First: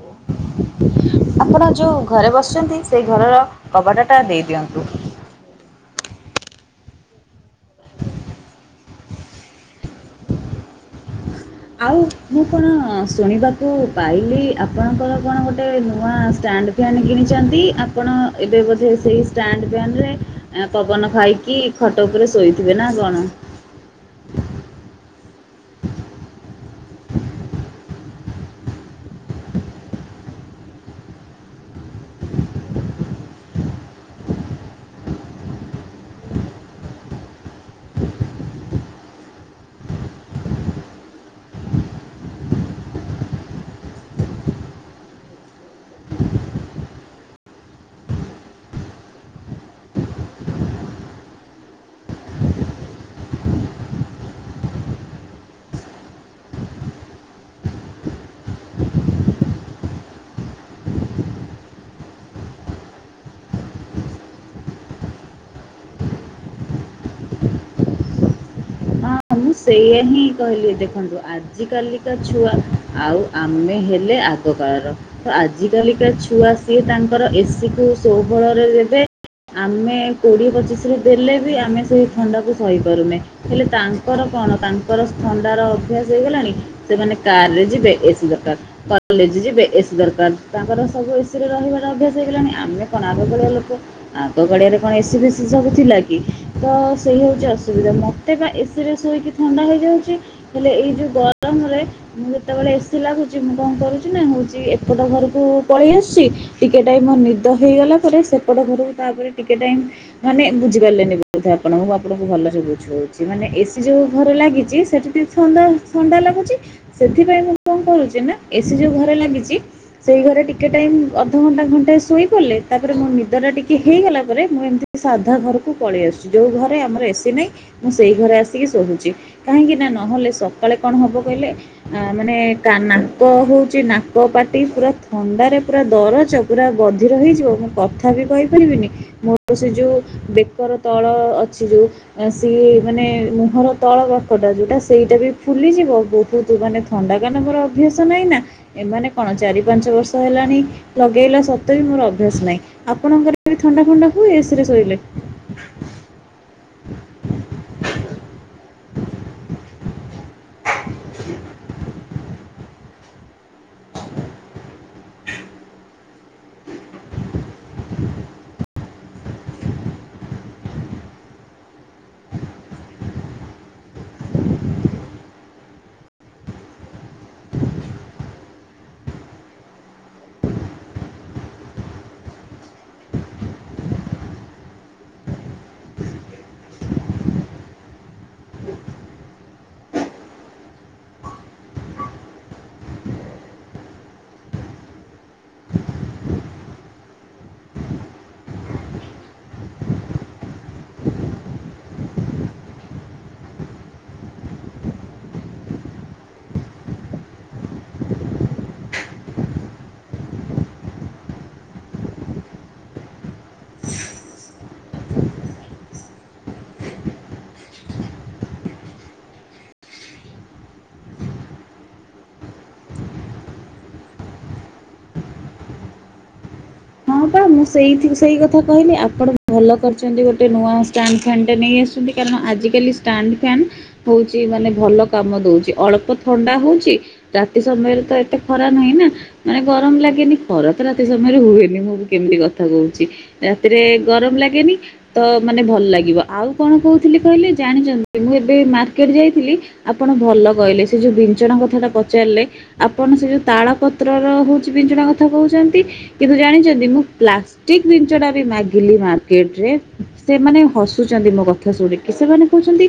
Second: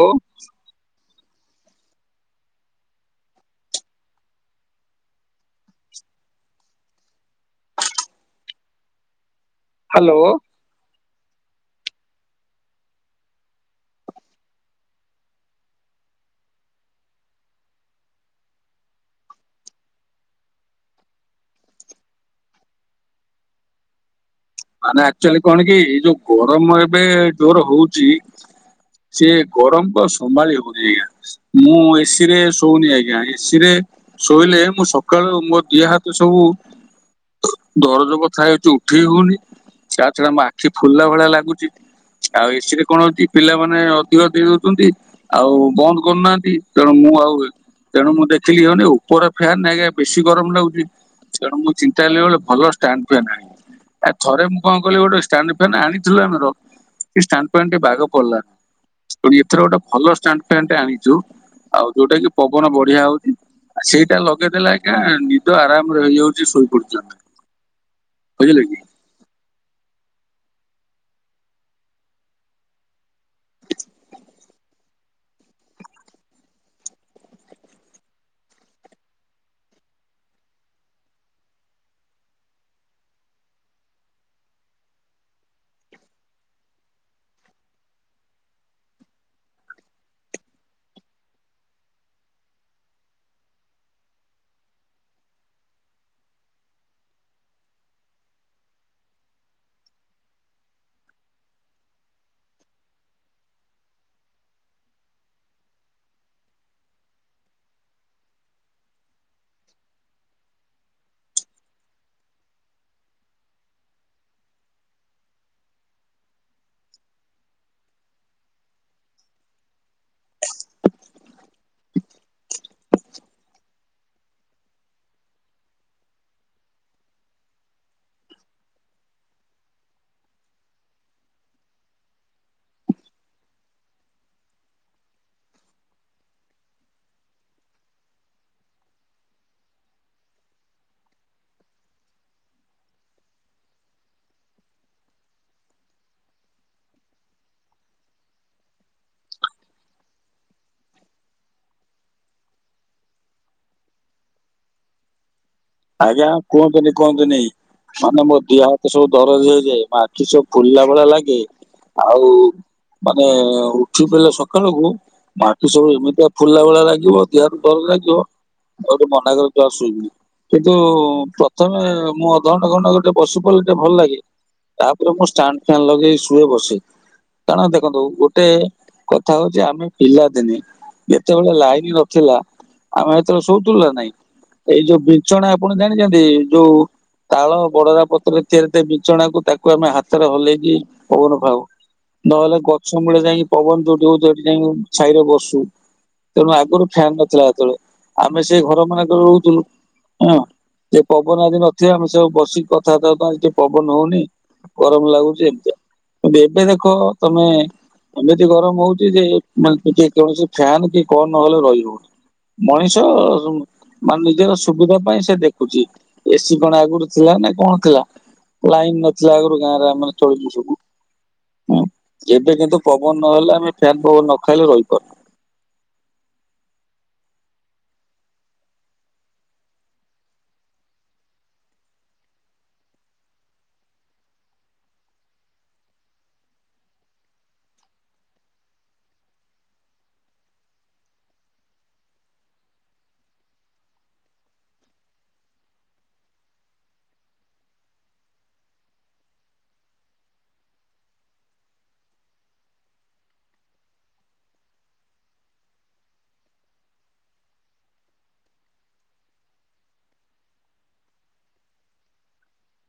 ହଉ। ଆପଣ ଯେଉଁ ଘରେ ବସିଛନ୍ତି ସେଇ ଘରର କବାଟ ତ ଦେଇଦିଅନ୍ତୁ। ହ୍ୟାଲୋ। ଆଉ ମୁଁ କଣ ଶୁଣିବାକୁ ପାଇଲି ଆପଣଙ୍କର କଣ ଗୋଟେ ନୂଆ ଷ୍ଟା ଣ୍ଡ ଫ୍ୟାନ କିଣିଛନ୍ତି ଆପଣ ଏବେ ବୋଧେ ସେଇ ଷ୍ଟାଣ୍ଡ ଫ୍ୟାନ ରେ ଏମ୍ ପବନ ଖାଇକି ଖଟ ଉପରେ ଶୋଇଥିବେ ନା କଣ? ମାନେ ଆକ୍ଚୁଆଲି କଣ କି ଏଇ ଯୋଉ ଗରମ ଏବେ ଜୋର ହଉଛି ସିଏ ଗରମ ତ ସମ୍ଭାଳି ହଉନି ଆଜ୍ଞା ମୁଁ ଏସି ରେ ଶୋଉନି ଆଜ୍ଞା ଏସି ରେ ଶୋଇଲେ ମୁଁ ସକାଳୁ ମୋ ଦିଅ ହାତ ସବୁ ଦରଜ ବଥା ହେଉଛି ଉଠେଇ ହଉନି ତା ଛଡା ମୋ ଆଖି ଫୁଲିଲା ଭଳିଆ ଲାଗୁଚି। ଆଉ ଏସି ରେ କଣ ହଉଛି ପିଲାମାନେ ଅଧିକ ଦେଇ ଦଉଛନ୍ତି ଆଉ ବନ୍ଦ କରୁନାହାନ୍ତି ତେଣୁ ମୁଁ ମୁଁ ଆଉ ତେଣୁ ମୁଁ ଦେଖିଲି ହନି ଉପର ଫ୍ୟାନ୍ ଆଜ୍ଞା ବେଶୀ ଗରମ ଲାଗୁଛି। ତେଣୁ ମୁଁ ଚିନ୍ତା ହେଲି ଭଲ ଷ୍ଟାଣ୍ଡ ଫ୍ୟାନ ଆଣିବି। ଥରେ ମୁଁ କଣ କଲିି ଗୋଟେ ଷ୍ଟାଣ୍ଡ ଫ୍ୟନ୍ ଆଣିଥିଲୁ ଆମେର ସେ ଷ୍ଟାଣ୍ଡ ଫ୍ୟାନ ଟି ବାଗ ପଡିଲା ନି ଏଥର ଗୋଟେ ଭଲ ଷ୍ଟାଣ୍ଡ ଫ୍ୟାନଟେ ଆଣିଛୁ ଆଉ ଯୋଉଟା କି ପବନ ବଢିଆ ହଉଛି। ସେଇଟା ଲଗେଇଦେଲେ ଆଜ୍ଞା ନିଦ ଆରାମରେ ହେଇଯାଉଛି ଶୋଇ ପର୍ଯ୍ୟନ୍ତ। ବୁଝିଲେ କି। ହଁ ମୁଁ ସେଇୟଆ ହିଁ କହିଲି ଦେଖନ୍ତୁ ଆଜି କାଲିକା ଛୁଆ ଆଉ ଆମେ ହେଲେ ଆଗ କାଳର ଆଜି କାଲିକା ଛୁଆ ସିଏ ତାଙ୍କର ଏସିି କୁ ସୋ ବଳରେ ଦେବେ ଆମେ କୋଡ଼ିଏ ପଚିଶରୁ ଦେଲେ ବି ଆମେ ସେହି ଥଣ୍ଡାକୁ ସହିପାରୁନେ ହେଲେ ତା ତାର କଣ ତାଙ୍କର ଥଣ୍ଡାର ଅଭ୍ୟାସ ହେଇଗଲାଣି ସେମାନେ କାର ରେ ଯିବେ ଏସି ଦରକାର କଲେଜ ଯିବେ ଏସି ଦରକାର ତାଙ୍କର ସବୁ ଏସିରେ ରହିବାର ଅଭ୍ୟାସ ହେଇଗଲାଣି ଆମେ କଣ ଆଗ କାଳିଆ ଲୋକ ଆଗ କାଳିଆ ରେ କଣ ଏସି ବିସିି ସବୁ ଥିଲା କି ତ ସେଇ ହଉଛି ଅସୁବିଧା ମତେ ବା ଏସି ରେ ଶୋଇକି ଥଣ୍ଡା ହେଇଯାଉଛି ହେଲେ ଏଇ ଯେଉ ଗରମରେ ମୁ ଯେତେବେଳେ ଏସିି ଲାଗୁଛି ମୁ କରୁଛି ନା ହଉଛି ଏପଟ ଘରକୁ ପଳେଇ ଆସୁଛି ଟିକେ ଟାଇମ ନିଦ ହେଇଗଲା ପରେ ସେପଟ ତାପରେ ଟିକେ ଟାଇମ ମାନେ ବୁଝି ପାରିଲେନି ବୋଧେ ଆପଣ ମୁଁ ଆପଣଙ୍କୁ ଭଲସ ବୁଝଉଛି ମାନେ ସେ ଯୋଉ ଘରେ ଲାଗିଛି ସେଠି ଟିକେ ଥଣ୍ଡା ଥଣ୍ଡା ଲାଗୁଛି ସେଥିପାଇଁ ମୁଁ କଣ କରୁଛି ନା ଏ ଘରେ ଲାଗିଛି ସେଇ ଘରେ ଟିକେ ଟାଇ ଅଧଘଣ୍ଟା ଘଣ୍ଟା ଶୋଇ ପଲେ ତାପରେ ମୋ ନିଦ ଟା ଟିକେ ହେଇଗଲା ପରେ ମୁଁ ଏମିତି ସାଧା ଘରକୁ ପଳେଇ ଆସୁଛି ଯଉ ଘରେ ଆମର ଏସି ନାହିଁ ମୁଁ ସେଇ ଘରେ ଆସିଛି ଶୋଉଛି କାହିିକିନା ନହଲେ ସକାଳେ କଣ ହବ କହିଲେ ମାନେ ନାକ ହଉଛି ନାକ ପାଟି ପୁରା ଥଣ୍ଡାରେ ପୁରା ଦରଜ ପୁରା ବଧିର ହେଯିବ ମୁଁ କଥା ବି କହି ମୋର ସେ ଯଉ ବେକର ତଳ ଅଛି ଯୋଉ ସିଏ ମାନେ ମୁହଁର ତଳ ପାଖଟା ଯୋଉଟା ସେଇଟା ବି ଫୁଲିଯିବ ବହୁତ ମାନେ ଥଣ୍ଡା କାନ ମୋର ଅଭ୍ୟାସ ନାହିଁ ଏମାନେ କଣ ଚାରି ପାଞ୍ଚ ବର୍ଷ ହେଲାଣି ଲଗେଇଲା ସତ୍ୱେ ବି ମୋର ଅଭ୍ୟାସ ନାହିଁ ଆପଣଙ୍କ ଥଣ୍ଡା ଫଣ୍ଡା ହୁଏ ଏସିରେ ଶୋଇଲେ। ଆଜ୍ଞା କୁହନ୍ତୁନି କୁହନ୍ତୁନି ମାନେ ଦିହ ହାତ ସବୁ ଦରଜ ହେଇଯାଏ ଆଖି ସବୁ ଫୁଲିଲା ଭଳିଆ ଲାଗେ ଆଉ ମାନେ ଉଠି ପଲେ ସକାଳକୁ ଆଖି ସବୁ ଏମିତିଆ ଫୁଲିଲା ଭଳିଆ ଲାଗିବ ଦେହହାତ ଦରଜ ଲାଗିବ ଆଉ ତେ ମନା କର ତୁ ଆସୁବୁ କିନ୍ତୁ ପ୍ରଥମେ ମୁଁ ଅଧଘଣ୍ଟା ଘଣ୍ଟ ଗୋଟେ ବସିପଡ଼ିଲେ ଟିକେ ଭଲ ଲାଗେ ତାପରେ ମୁଁ ଷ୍ଟ। ଣ୍ ଫାନ୍ ଲଗେଇ ଶୁଏ ବସେ କାରଣ ଦେଖନ୍ତୁ ଗୋଟେ କଥା ହଉଛି ଆମେ ପିଲାଦିନେ ଯେତେବେଳେ ଲାଇନ ନଥିଲା ଆମେ ଏତେବେଳେ ଶୋଉଥିଲୁ ନା ନାଇଁ ଏଇ ଯୋଉ ବିଛଣା ଆପଣ ଜାଣିଛନ୍ତି ଯୋଉ ତାଳ ବଡରା ପତ୍ରରେ ତିଆରି ହେଇଥାଏ ବିଞ୍ଚଣାକୁ ତାକୁ ଆମେ ହାତରେ ହଲେଇକି ପଉନ ଖାଉ। ନହେଲେ ଗଛ ମୂଳେ ଯାଇକି ପବନ ଯୋଉଠି ହୋଉଥାଏ ହେଠି ଯାଇକି ଛାଇରେ ବସୁ। ତେଣୁ ଆଗରୁ ଫ୍ୟାନ ନଥିଲା ହେତେବେଳେ ଆମେ ସେ ଘର ମାନଙ୍କରେ ରହୁଥିଲୁ। ହଁ ସେ ପବନ ଆଜି ନଥିବା ଆମେ ସବୁ ବସିକି କଥାବାର୍ତ୍ତା ହୋଉଥାଉ ଆଜି ଟିକେ ପବନ ହଉନି ଗରମ ଲାଗୁଛି ଏମତିଆ କିନ୍ତୁ ଏବେ ଦେଖ ତମେ ଏମିତି ଗରମ ହଉଛି ଯେ କୌଣସି ଫ୍ୟାନ୍ କି କଣ ନହେଲେ ରହିହଉନି। ମଣିଷ ସବୁ ମାନେ ନିଜର ସୁବିଧା ପାଇଁ ସେ ଦେଖୁଛି ଏସି କଣ ଆଗରୁ ଥିଲା ନା କଣ ଥିଲା। ଲାଇନ ନଥିଲା ଆଗରୁ ଗାଁରେ ଆମେ ଚଳଛୁ ସବୁ ହଁ ଏବେ କିନ୍ତୁ ପବନ ନହେଲେ ଆମେ ଫ୍ୟାନ ପବନ ନ ଖାଇଲେ ରହିପାରୁନୁ। [inaudible] ମୁଁ ସେଇଥି ସେଇ କଥା କହିଲି ଆପଣ ଭଲ କରିଛନ୍ତି ଗୋଟେ ନୂଆ ଷ୍ଟାଣ୍ଡ ଫ୍ୟାନ ଟେ ନେଇ ଆସିଛନ୍ତି କାରଣ ଆଜି କାଲି ଷ୍ଟାଣ୍ଡ ଫାନ ହଉଛି ମାନେ ଭଲ କାମ ଦଉଛି ଅଳ୍ପ ଥଣ୍ଡା ହୋଉଛି ତା ରାତି ସମୟରେ ତ ଏତେ ଖରା ନାହିଁ ନା ମାନେ ଗରମ ଲାଗେନି ଖରା ତ ରାତି ସମୟରେ ହୁଏନି ମୁଁ ବି କେମତି କଥା କହୁଛି ରାତିରେ ଗରମ ଲାଗେନି ତ ମାନେ ଭଲ ଲାଗିବ। ଆଉ କଣ କହୁଥିଲି ଥିଲି କହିଲେ ଜାଣିଚନ୍ତି ମୁଁ ଏବେ ମାର୍କେଟ ଯାଇଥିଲି ଆପଣ ଭଲ କହିଲେ ସେ ଯୋଉ ବିଞ୍ଚଣା କଥାଟା ପଚା ଚାରିଲେ ଆପଣ ସେ ଯେଉଁ ତାଳ ପତ୍ରର ହେଉଛି ବିଞ୍ଚଣା କଥା କହୁଛନ୍ତି କିନ୍ତୁ ଜାଣିଛନ୍ତି ମୁଁ ପ୍ଲାଷ୍ଟିକ ବିଞ୍ଚଣା ବି ମାଗିଲି ମାର୍କେଟ ରେ ସେମାନେ ହସୁଛନ୍ତି ମୋ କଥା ଶୁଣିକି ସେମାନେ କହୁଛନ୍ତି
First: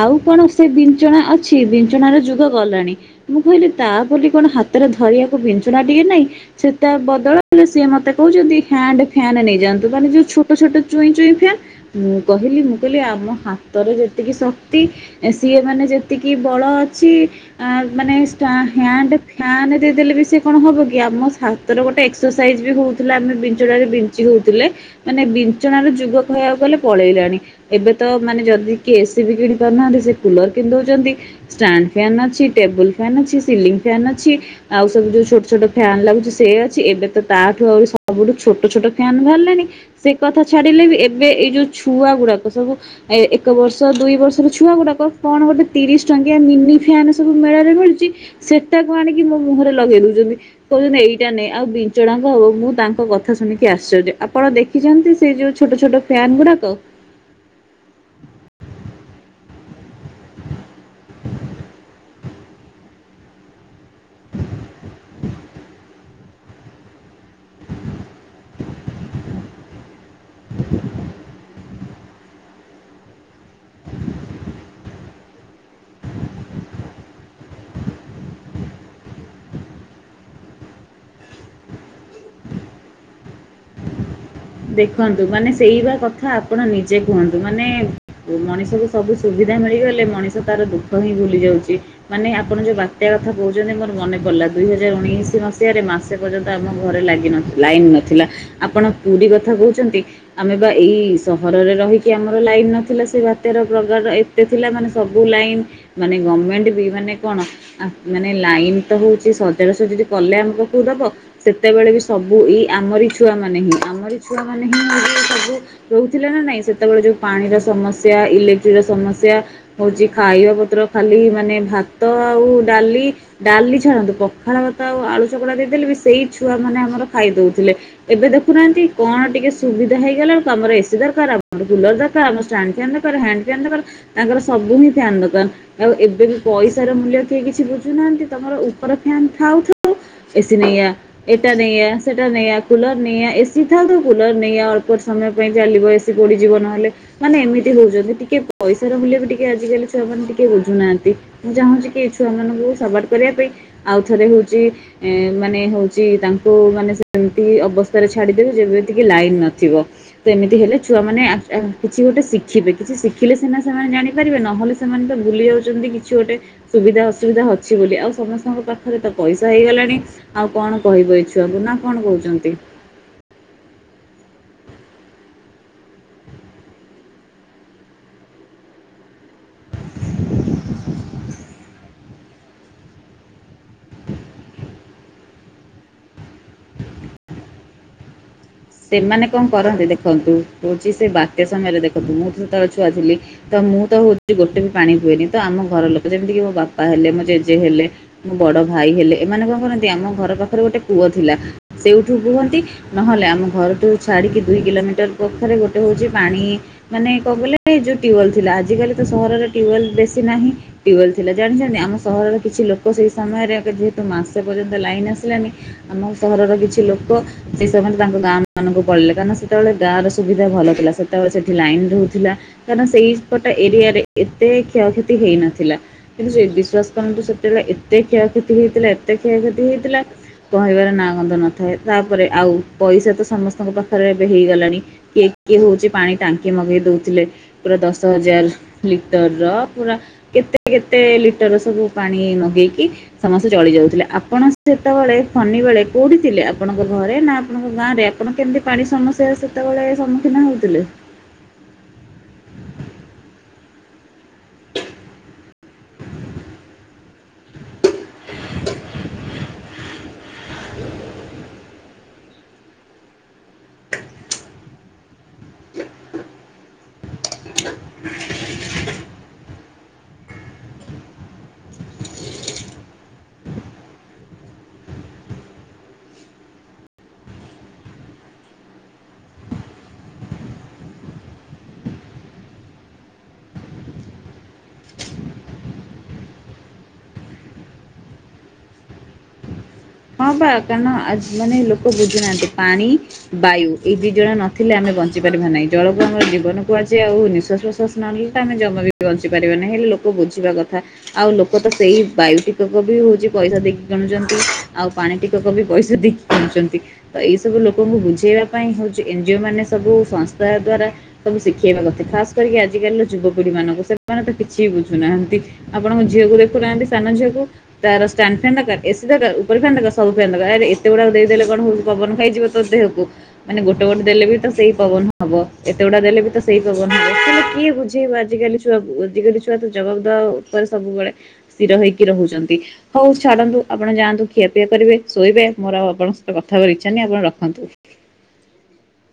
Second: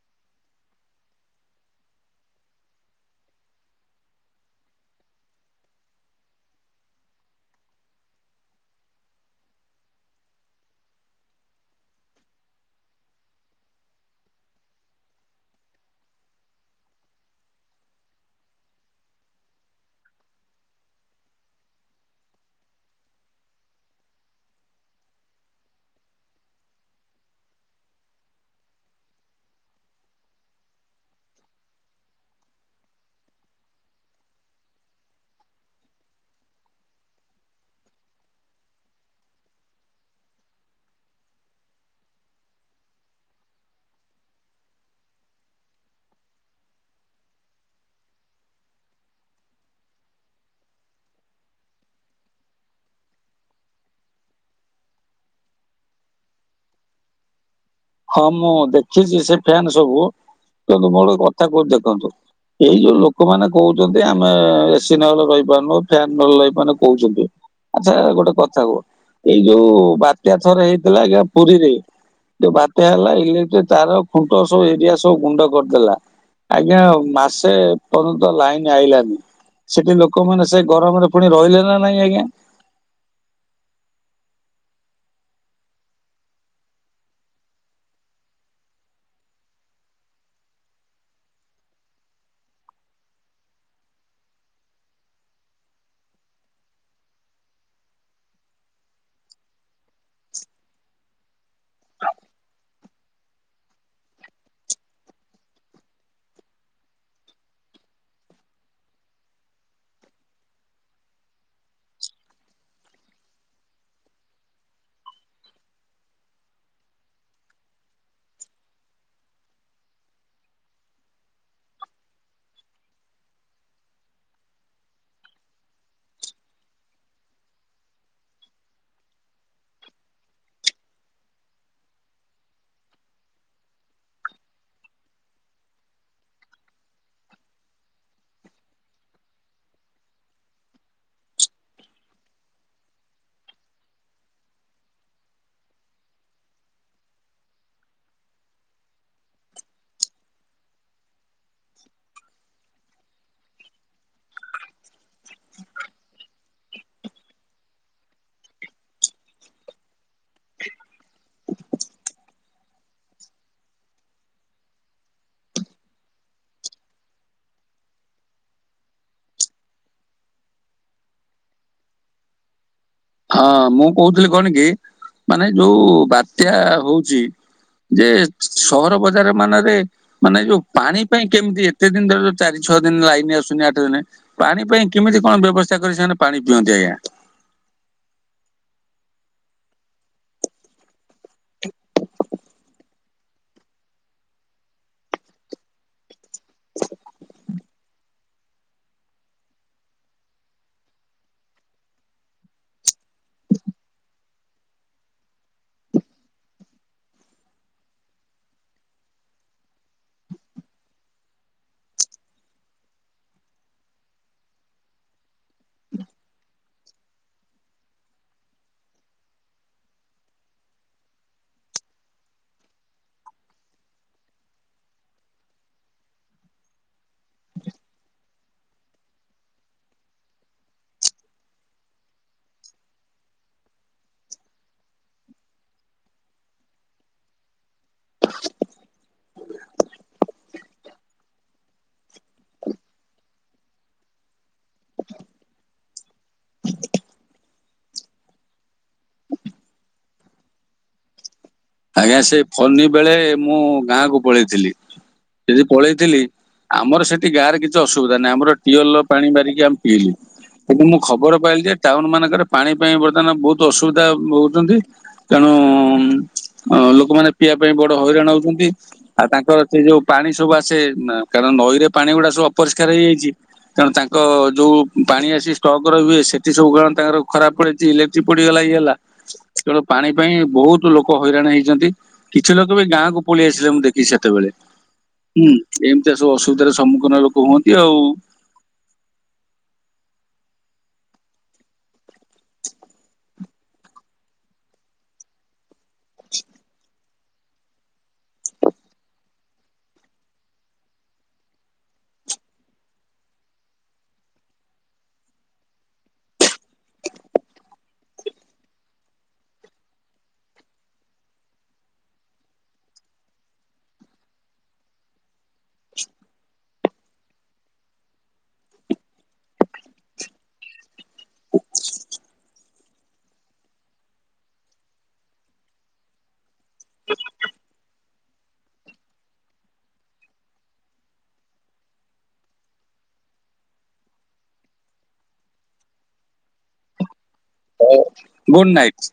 ଆଉ କଣ ସେ ବିଞ୍ଚଣା ଅଛି। ବିଞ୍ଚଣ ର ଯୁଗ ଗଲାଣି ମୁଁ କହିଲି ତା ବୋଲି କଣ ହାତରେ ଧରିବାକୁ ବିଞ୍ଚଣା ଟିକେ ନାହିଁ ସେ ତା ବଦଳଲେ ସିଏ ମତେ କହୁଛନ୍ତି ହ୍ୟାଣ୍ଡ ଫ୍ୟାନ୍ ନେଇଯାଆନ୍ତୁ ମାନେ ଯୋଉ ଛୋଟ ଛୋଟ ଚୁଇଁ ଚୁଇଁ ଫ୍ୟାନ୍ ମୁଁ କହିଲି ମୁଁ କହିଲି ଆମ ହା ତର ଯେତିକି ଶକ୍ତି ସିଏ ମାନେ ଯେତିକି ବଳ ଅଛି ଆ ମାନେ ଷ୍ଟା ହ୍ୟାଣ୍ଡ ଫ୍ୟାନଟେ ଦେଲେ ବି ସେ କଣ ହବ କି ଆମ ହାତର ଗୋଟେ ଏକ୍ସରସାଇଜ ବି ହଉଥିଲା ଆମେ ଞ୍ଚଣାରେ ବିଞ୍ଚି ହଉଥିଲେ ମାନେ ବିଞ୍ଚଣାର ଯୁଗ କହିବାକୁ ଗଲେ ପଳେଇଲାଣି ଏବେ ତ ମାନେ ଯଦି କିଏ ଏସି ବି କିଣି ପାରୁନାହାନ୍ତି ସେ କୁଲର କିଣି ଦେଉଛନ୍ତି ଷ୍ଟାଣ୍ଡ ଫ୍ୟାନ ଅଛି ଟେବୁଲ୍ ଫ୍ୟାନ୍ ଅଛି ସି ଲିଙ୍ଗ ଫ୍ୟାନ୍ ଅଛି। ଆଉ ସବୁ ଯୋଉ ଛୋଟ ଛୋଟ ଫ୍ୟାନ ଲାଗୁଛି ସେ ଅଛି। ଏବେ ତ ତାଠୁ ଆହୁ ସବୁଠୁ ଛୋଟ ଛୋଟ ଫ୍ୟାନ ବାହାରିଲାଣି ସେ କଥା ଛାଡିଲେ ବି ଏବେ ଏଇ ଯୋଉ ଛୁଆ ଗୁଡାକୁ ସବୁ ଏ ଏକ ବର୍ଷ ଦୁଇ ବର୍ଷର ଛୁଆ ଗୁଡାକ କଣ ଗୋଟେ ତିରିଶ ଟଙ୍କିଆ ମିନି ଫ୍ୟାନ୍ ସବୁ ମେଳାରେ ମିଳୁଛି ସେଟାକୁ ଆଣିକି ମୋ ମୁହଁରେ ଲଗେଇ ଦଉଛନ୍ତି। କହୁଛନ୍ତି ଏଇଟା ନେଁ ଆଉ ବିଞ୍ଚଣା କଣ ହବ ମୁଁ ତାଙ୍କ କଥା କଥା ଶୁଣିକି ଆଶ୍ଚର୍ଯ୍ୟ। ଆପଣ ଦେଖିଛନ୍ତି ସେଇ ଯୋଉ ଛୋଟ ଛୋଟ ଫ୍ୟାନ୍ ଗୁଡାକ? ହଁ ମୁଁ ଦେଖିଛି ସେ ଫ୍ୟାନ ସବୁ କିନ୍ତୁ ମୁଁ ଗୋଟେ କଥା କହୁଛିି ଦେଖନ୍ତୁ ଏଇ ଯୋଉ ଲୋକମାନେେ କହୁଛନ୍ତି ଆମେ ଏସିି ନହେଲେ ରହିପାରୁନୁ। ଫ୍ୟାନ ନହେଲେ ରହିପାରୁନୁ କହୁଛନ୍ତି ଆଚ୍ଛା ଗୋଟେ କଥା କୁହ ଏଇ ଯୋଉ ବାତ୍ୟା ଥର ହେଇଥିଲା ଆଜ୍ଞା ପୁରୀରେ ଯୋଉ ବାତ୍ୟା ହେଲା ଇଲେକ୍ଟ୍ରୀ ତାର ଖୁଣ୍ଟ ସବୁ ଏରିଆ ସବୁ ଗୁଣ୍ଡ କରିଦେଲା। ଆଜ୍ଞା ମାସେ ପର୍ଯ୍ୟନ୍ତ ଲାଇନ ଆଇଲାନି। ସେଠି ଲୋକମାନେ ସେ ଗରମରେ ପୁଣି ରହିଲେ ନା ନାଇଁ ଆଜ୍ଞା। ଦେଖନ୍ତୁ ମାନେ ସେଇ ବା କଥା ଆପଣ ନିଜେ କୁହନ୍ତୁ ମାନେ ମଣିଷକୁ ସବୁ ସୁବିଧା ଧା ମିଳିଗଲେ ମଣିଷ ତାର ଦୁଃଖ ହିଁ ଭୁଲି ଯାଉଛି। ମାନେ ଆପଣ ଯୋଉ ବାତ୍ୟା କଥା କହୁଛନ୍ତି ମୋର ମନେପଡ଼ିଲା। ଦୁଇ ହଜାର ଉଣେଇଶି ମସିହାରେ ମାସେ ପର୍ଯ୍ୟନ୍ତ ଆମ ଘରେ ଲାଗି ନ ଲାଇନ ନଥିଲା ଆପଣ ପୁରୀ କଥା କହୁଛନ୍ତି ଆମେ ବା ଏଇ ସହରରେ ରହିକି ଆମର ଲାଇନ ନଥିଲା ସେ ବାତ୍ୟାର ପ୍ରଗାର ଏତେ ଥିଲା ମାନେ ସବୁ ଲାଇନ୍ ମାନେ ଗେଭମେଣ୍ଟ ବି ମାନେ କଣା ମାନେ ଲାଇନ୍ ହୋଉଛି ସଜାଡ ସୁଜୁଡ଼ି କଲେ ଆମ ପାଖକୁ ଦବ ସେତେବେଳେ ବି ସବୁ ଏଇ ଆମରି ଛୁଆ ମାନେ ହିଁ ଆମର ଛୁଆ ମାନ ହିଁ ସବୁ ରହୁଥିଲେ ନା ନାଇଁ ସେତେବେଳେ ଯୋଉ ପାଣିର ସମସ୍ୟା ଇଲେକ୍ଟ୍ରିର ସମସ୍ୟା ହଉଛି ଖାଇବା ପତ୍ର ଖାଲି ମାନେ ଭାତ ଆଉ ଡାଲି ଡାଲି ଛାଡ଼ନ୍ତୁ ପଖାଳ ଭାତ ଆଉ ଆଳୁ ଚକଟା ଦେଇଦେଲେ ବି ସେଇ ଛୁଆ ମାନେ ଆମର ଖାଇଦଉଥିଲେ ଏବେ ଦେଖ ଦେଖୁନାହାନ୍ତି କଣ ଟିକେ ସୁବିଧା ହେଇଗଲା ଆମର ଏସି ଦରକାର, ଆମର କୁଲର ଦରକାର, ଆମରଷ୍ଟାଣ୍ଡ ଫ୍ୟାନ ଦରକାର ହ୍ୟାଣ୍ଡ [unintelligible] ତାଙ୍କର ସବୁ ହିଁ ଫ୍ୟାନ୍ ଦୋକାନ ଆଉ ଏବେ ବି ପଇସାର ମୂଲ୍ୟ କିଏ କିଛି ବୁଝୁନାହାନ୍ତି ତମର ର ଉପର ଫ୍ୟାନ ଥାଉ ଥାଉ ଏସି ନେଇଆ ଏଟା ନେଇଆ ସେଟା ନେଇଆ କୁଲର ନେଇଆ ସିଧା ତୁ କୁଲର ନେଇଆ ଅଳ୍ପ ସମୟ ପାଇଁ ଚାଲିବ ଏସି ପୋଡିଯିବ ନହେଲେ ମାନେ ଏମିତି ହଉଛନ୍ତି ଟିକେ ପଇସାର ମୂଲ୍ୟ ବି ଟିକେ ଆଜିକାଲି ଛୁଆ ମେ ଟିକେ ବୁଝୁନାହାନ୍ତି ମୁଁ ଚାହୁଁଚି କି ଛୁଆମାନାନଙ୍କୁ ସବାଟ କରିବା ପାଇଁ। ଆଉ ଥରେ ହୋଉଚି ଏଁ ମାନେ ହୋଉଚି ତାଙ୍କୁ ମାନେ ସେମତି ଅବସ୍ଥାରେ ଛା ଡିଦେବୁ ଯେବିତିକି ଲାଇନ ନଥିବ ତ ଏମିତି ହେଲେ ଛୁଆ ଆକ୍ ମାନେ କିଛି ଗୋଟେ ଶିଖିବେ କିଛି ଶି ଥିଲେ ସିନା ସେମାନେ ଜାଣିପାରିବେ ନହେଲେ ସେମାନେ ତ ଭୁଲି ଯାଉଚନ୍ତି କିଛି ଗୋଟେ ସୁବିଧା ଅସୁବିଧା ଅଛି ବୋଲି ଆଉ ସମସ୍ତଙ୍କ ପାଖରେ ତ ପଇସା ହେଇଗଲାଣି ଆଉ କଣ କହିବ ଏଇ ଛୁଆଙ୍କୁ ନା କଣ କୋହୁଚନ୍ତି। ହଁ ମୁଁ କୋହୁଥିଲି କଣ କି ମାନେ ଯୋଉ ବାତ୍ୟା ହୋଉଚି। ଯେ ସହର ବଜାର ମାନରେ ମାନେ ଯୋଉ ପାଣି ପାଇଁ କେମିତି ଏ କେତେ ଦିନ ଧର ଚାରି ଛଅ ଦିନ ଲାଇନ ଆସୁନି ଆଠ ଦିନ ପାଣି ପାଇଁ କେମିତି କଣ ବ୍ୟବସ୍ଥା କରି ସେମାନେ ପାଣି ପିଅନ୍ତି? ଆଜ୍ଞା। ସେମାନେ କଣ କରନ୍ତି ଦେଖନ୍ତୁ ହୋଉଚି ସେ ବାତ୍ୟା ସମୟରେ ଦେଖନ୍ତୁ ମୁଁ ଯେତେବେଳେ ଛୁଆ ଥିଲି। ତ ମୁଁ ତ ହୋଉଚି ଗୋଟେ ବି ପାଣି ହୁଏନି ତ ଆମ ଘର ଲୋକ ଯେମିତି କିି ମୋ ବାପା ହେଲେ, ମୋ ଜେଜେ ହେଲେ ମୋ ବଡ ଭାଇ ହେଲେ, ଏମାନେ କଣ କରନ୍ତି ଆମ ଘର ପାଖରେ ଗୋଟେ ପୁଅ ଥିଲା ସେଉଠୁ ବୁହନ୍ତି ନହେଲେ ଆମ ଘରଠୁ ଛାଡିକି ଦୁଇ କିଲୋମିଟର ପାଖରେ ଗୋଟେ ହୋଉଚି ପାଣି ମାନେ ଙ୍କ କହିଲେ ଏଇ ଯୋଉ ଟ୍ୟୁବଲ୍ ଥିଲା। ଆଜିକାଲି ତ ସହରରେ ଟ୍ୟୁବେଲ ବେଶୀ ନାହିଁ ଟ୍ୟୁବଲ ଥିଲା ଜାଣିଛନ୍ତି ଆମ ସହରର କିଛି ଲୋକ ସେଇ ସମୟରେ ଯେହେତୁ ମାସ ପର୍ଯ୍ୟନ୍ତ ଲାଇନ ଆସିଲାନି ଆମ ସହରର କିଛି ଲୋକ ସେ ସମୟ ରେ ତାଙ୍କ ଗାଁ ମାନଙ୍କୁ ପଳେଇଲେ କାରଣ ସେତେବେଳେ ଗାଁ ର ସୁବିଧା ଭଲ ଥିଲା ସେତେବେଳେ ସେଠି ଲାଇନ ରହୁଥିଲା କାରଣ ସେଇପଟେ ଏରିଆରେ ଏତେ କ୍ଷୟକ୍ଷତି ହେଇନଥିଲା କିନ୍ତୁ ସେ ବିଶ୍ଵାସ କରନ୍ତୁ ସେତେବେଳେ ଏତେ କ୍ଷୟକ୍ଷତି ହେଇଥିଲା ଏତେ କ୍ଷୟକ୍ଷତି ହେଇଥିଲା କହିବାର ନାଁ ଗନ୍ଧ ନଥାଏ ତାପରେ ଆଉ ପଇସା ତ ସମସ୍ତଙ୍କ ପାଖରେ ଏବେ ହେଇଗଲାଣି କିଏ କିଏ ହଉଚି ପାଣି ଟାଙ୍କି ମଗେଇ ଦଉଥିଲେ ପୁରା ଦଶ ହଜାର ର ଲିଟର ର ପୁରା କେତେ କେତେ ଲିଟର ସବୁ ପାଣି ମଗେଇକି ହଁ ସେ ଚଳି ଯାଉଥିଲେ ଆପଣ ସେତେବେଳେ ଫନି ବେଳେ କଉଠି ଥିଲେ ଆପଣଙ୍କ ଘରେ ନା ଆପଣଙ୍କ ଗାଁରେ? ଆପଣ କେମିତି ପାଣି ସମସ୍ୟ ସେତେବେଳେ ସମ୍ମୁଖୀନ ହଉଥିଲେ? ଆଜ୍ଞା ସେ ଫନି ବେଳେ ମୁଁ ଗାଁକୁ ପଳେଇଥିଲି ସେଠି ପଳେଇଥିଲି ଆମର ସେଠି ଗାଁରେ କିଛି ଅସୁବିଧା ନାହିଁ ଆମର ଟିବଲ୍ ପାଣି ମାରିକି ଆମେ ପିଇଲୁ। କିନ୍ତୁ ମୁଁ ଖବର ପାଇଲି ଯେ ଟାଉନ ମାନଙ୍କରେ ପାଣି ପାଇଁ ବର୍ତ୍ତମାନ ବହୁତ ଅସୁବିଧା ହଉଚନ୍ତି ତେଣୁ ଅ ଲୋକମାନେ ପିଇବା ପାଇଁ ବଡ ହଇରାଣ ହଉଛନ୍ତି ଆଉ ତାଙ୍କର ସେ ଯୋଉ ପାଣି ସବୁ ଆସେ ନା କାରଣ ନଈ ରେ ପାଣି ଗୁଡା ସବୁ ଅପରିଷ୍କାର ହେଇଯାଇଛି ତେଣୁ ତାଙ୍କ ଯୋଉ ପାଣି ଆସି ଷ୍ଟକରେ ହୁଏ ସେଠି ସବୁ କଣ ତାଙ୍କର ଖରାପ ପଡିଚି ଇଲେକ୍ଟ୍ରି ପଡିଗଲା ଇଏ ହେଲା ତେଣୁ ପାଣି ପାଇଁ ବହୁତ ଲୋକ ହଇରାଣ ହେଇଚନ୍ତି କିଛି ଲୋକ ବି ଗାଁକୁ ପଳେଇ ଆସିଲେ ମୁଁ ଦେଖିଚି ସେତେବେଳେ। ହୁଁ ଏମିତିଆ ସବୁ ଅସୁବିଧାର ସମ୍ମୁଖୀନ ଲୋକ ହୁଅନ୍ତି ଆଉ। ହଁ ବା କାରଣ ଆଜ ମାନେ ଲୋକ ବୁଝୁନାହାନ୍ତି ପାଣି ବାୟୁ ଏଇ ଦି ଜଣ ନଥିଲେ ଆମେ ବଞ୍ଚି ପାରିବା ନାହିଁ ଜଳକୁ ଆମର ଜୀବନକୁ ଆଜ ଚି ଆଉ ନିଶ୍ଵାସ ପ୍ରଶ୍ଵାସ ନହଲେ ତ ଆମ ଜମା ବି ବଞ୍ଚି ପାରିବା ନିହିଁ ହେଲେ ଲୋକ ବୁଝିବା କଥା ଆଉ ଲୋକ ତ ସେଇ ଇ ବାୟୁଟିକକ ବି ହଉଚି ପଇସା ଦେଇକି କିଣୁଚନ୍ତି। ଆଉ ପାଣି ଟିକକ ବି ପଇସା ଦେଇକି କିଣୁଚନ୍ତି ତ ଏଇ ସବୁ ଲୋକଙ୍କୁ ବୁଝେଇବା ପାଇଁ ହଉଚି ଏନ୍ ଜ ଓ ମାନେ ସବୁ ସଂସ୍ଥା ଦ୍ଵାରା ସବୁ ଶିଖେଇବା କଥା ଖାସ କରିକି ଆଜିକାଲିର ଯୁବପିଢ଼ି ମାନଙ୍କୁ ସେମାନେ ତ କିଛି ବୁଝୁନାହାନ୍ତି ଆପଣଙ୍କ ଝିଅକୁ ଦେଖୁନାହାନ୍ତି ସାନ ଝିଅକୁ ତାର ଷ୍ଟାଣ୍ଡ ଫ୍ୟାନ ଦରକାର ଏ ସି ଦରକାର ଉପ ପର ଫ୍ୟାନ ଦରକାର ସବୁ ଫ୍ୟାନ ଦରକାର ଆରେ ଏତେ ଗୁଡାକ ଦେଇଦେଲେ କଣ ହଉ ପବନ ଖାଇଯିବ ତ ଦେହକୁ ମାନେ ଗୋଟେ ଗଟେ ଦେଲେ ବି ତ ସେଇ ପବନ ହବ ଏତେ ଗୁଡା ଦେଲେବି ତ ସେଇ ପବନ ହେବ ହେଲେ କିଏ ବୁଝେଇବା ଆଜି ଆଜିକାଲି ଛୁଆ କୁ ଆଜି କଲି ଛୁଆ ତ ଜବାବ ଦେବା ଉପରେ ସବୁବେଳେ ସ୍ଥିର ହେଇକି ରହୁଚନ୍ତି ହଉ ଛା ଡ଼ନ୍ତୁ ଆପଣ ଜାନ୍ତୁ ଖିଆ ପିଆ କରିବେ ଶୋଇବେ ମୋର ଆଉ ଆପଣଙ୍କ ସହିତ କଥା ହେବାର ଇଚ୍ଛା ନାହିଁ ଆପଣ ରଖ ହୋଉ ଗୁଡ଼ ନାଇଟ୍।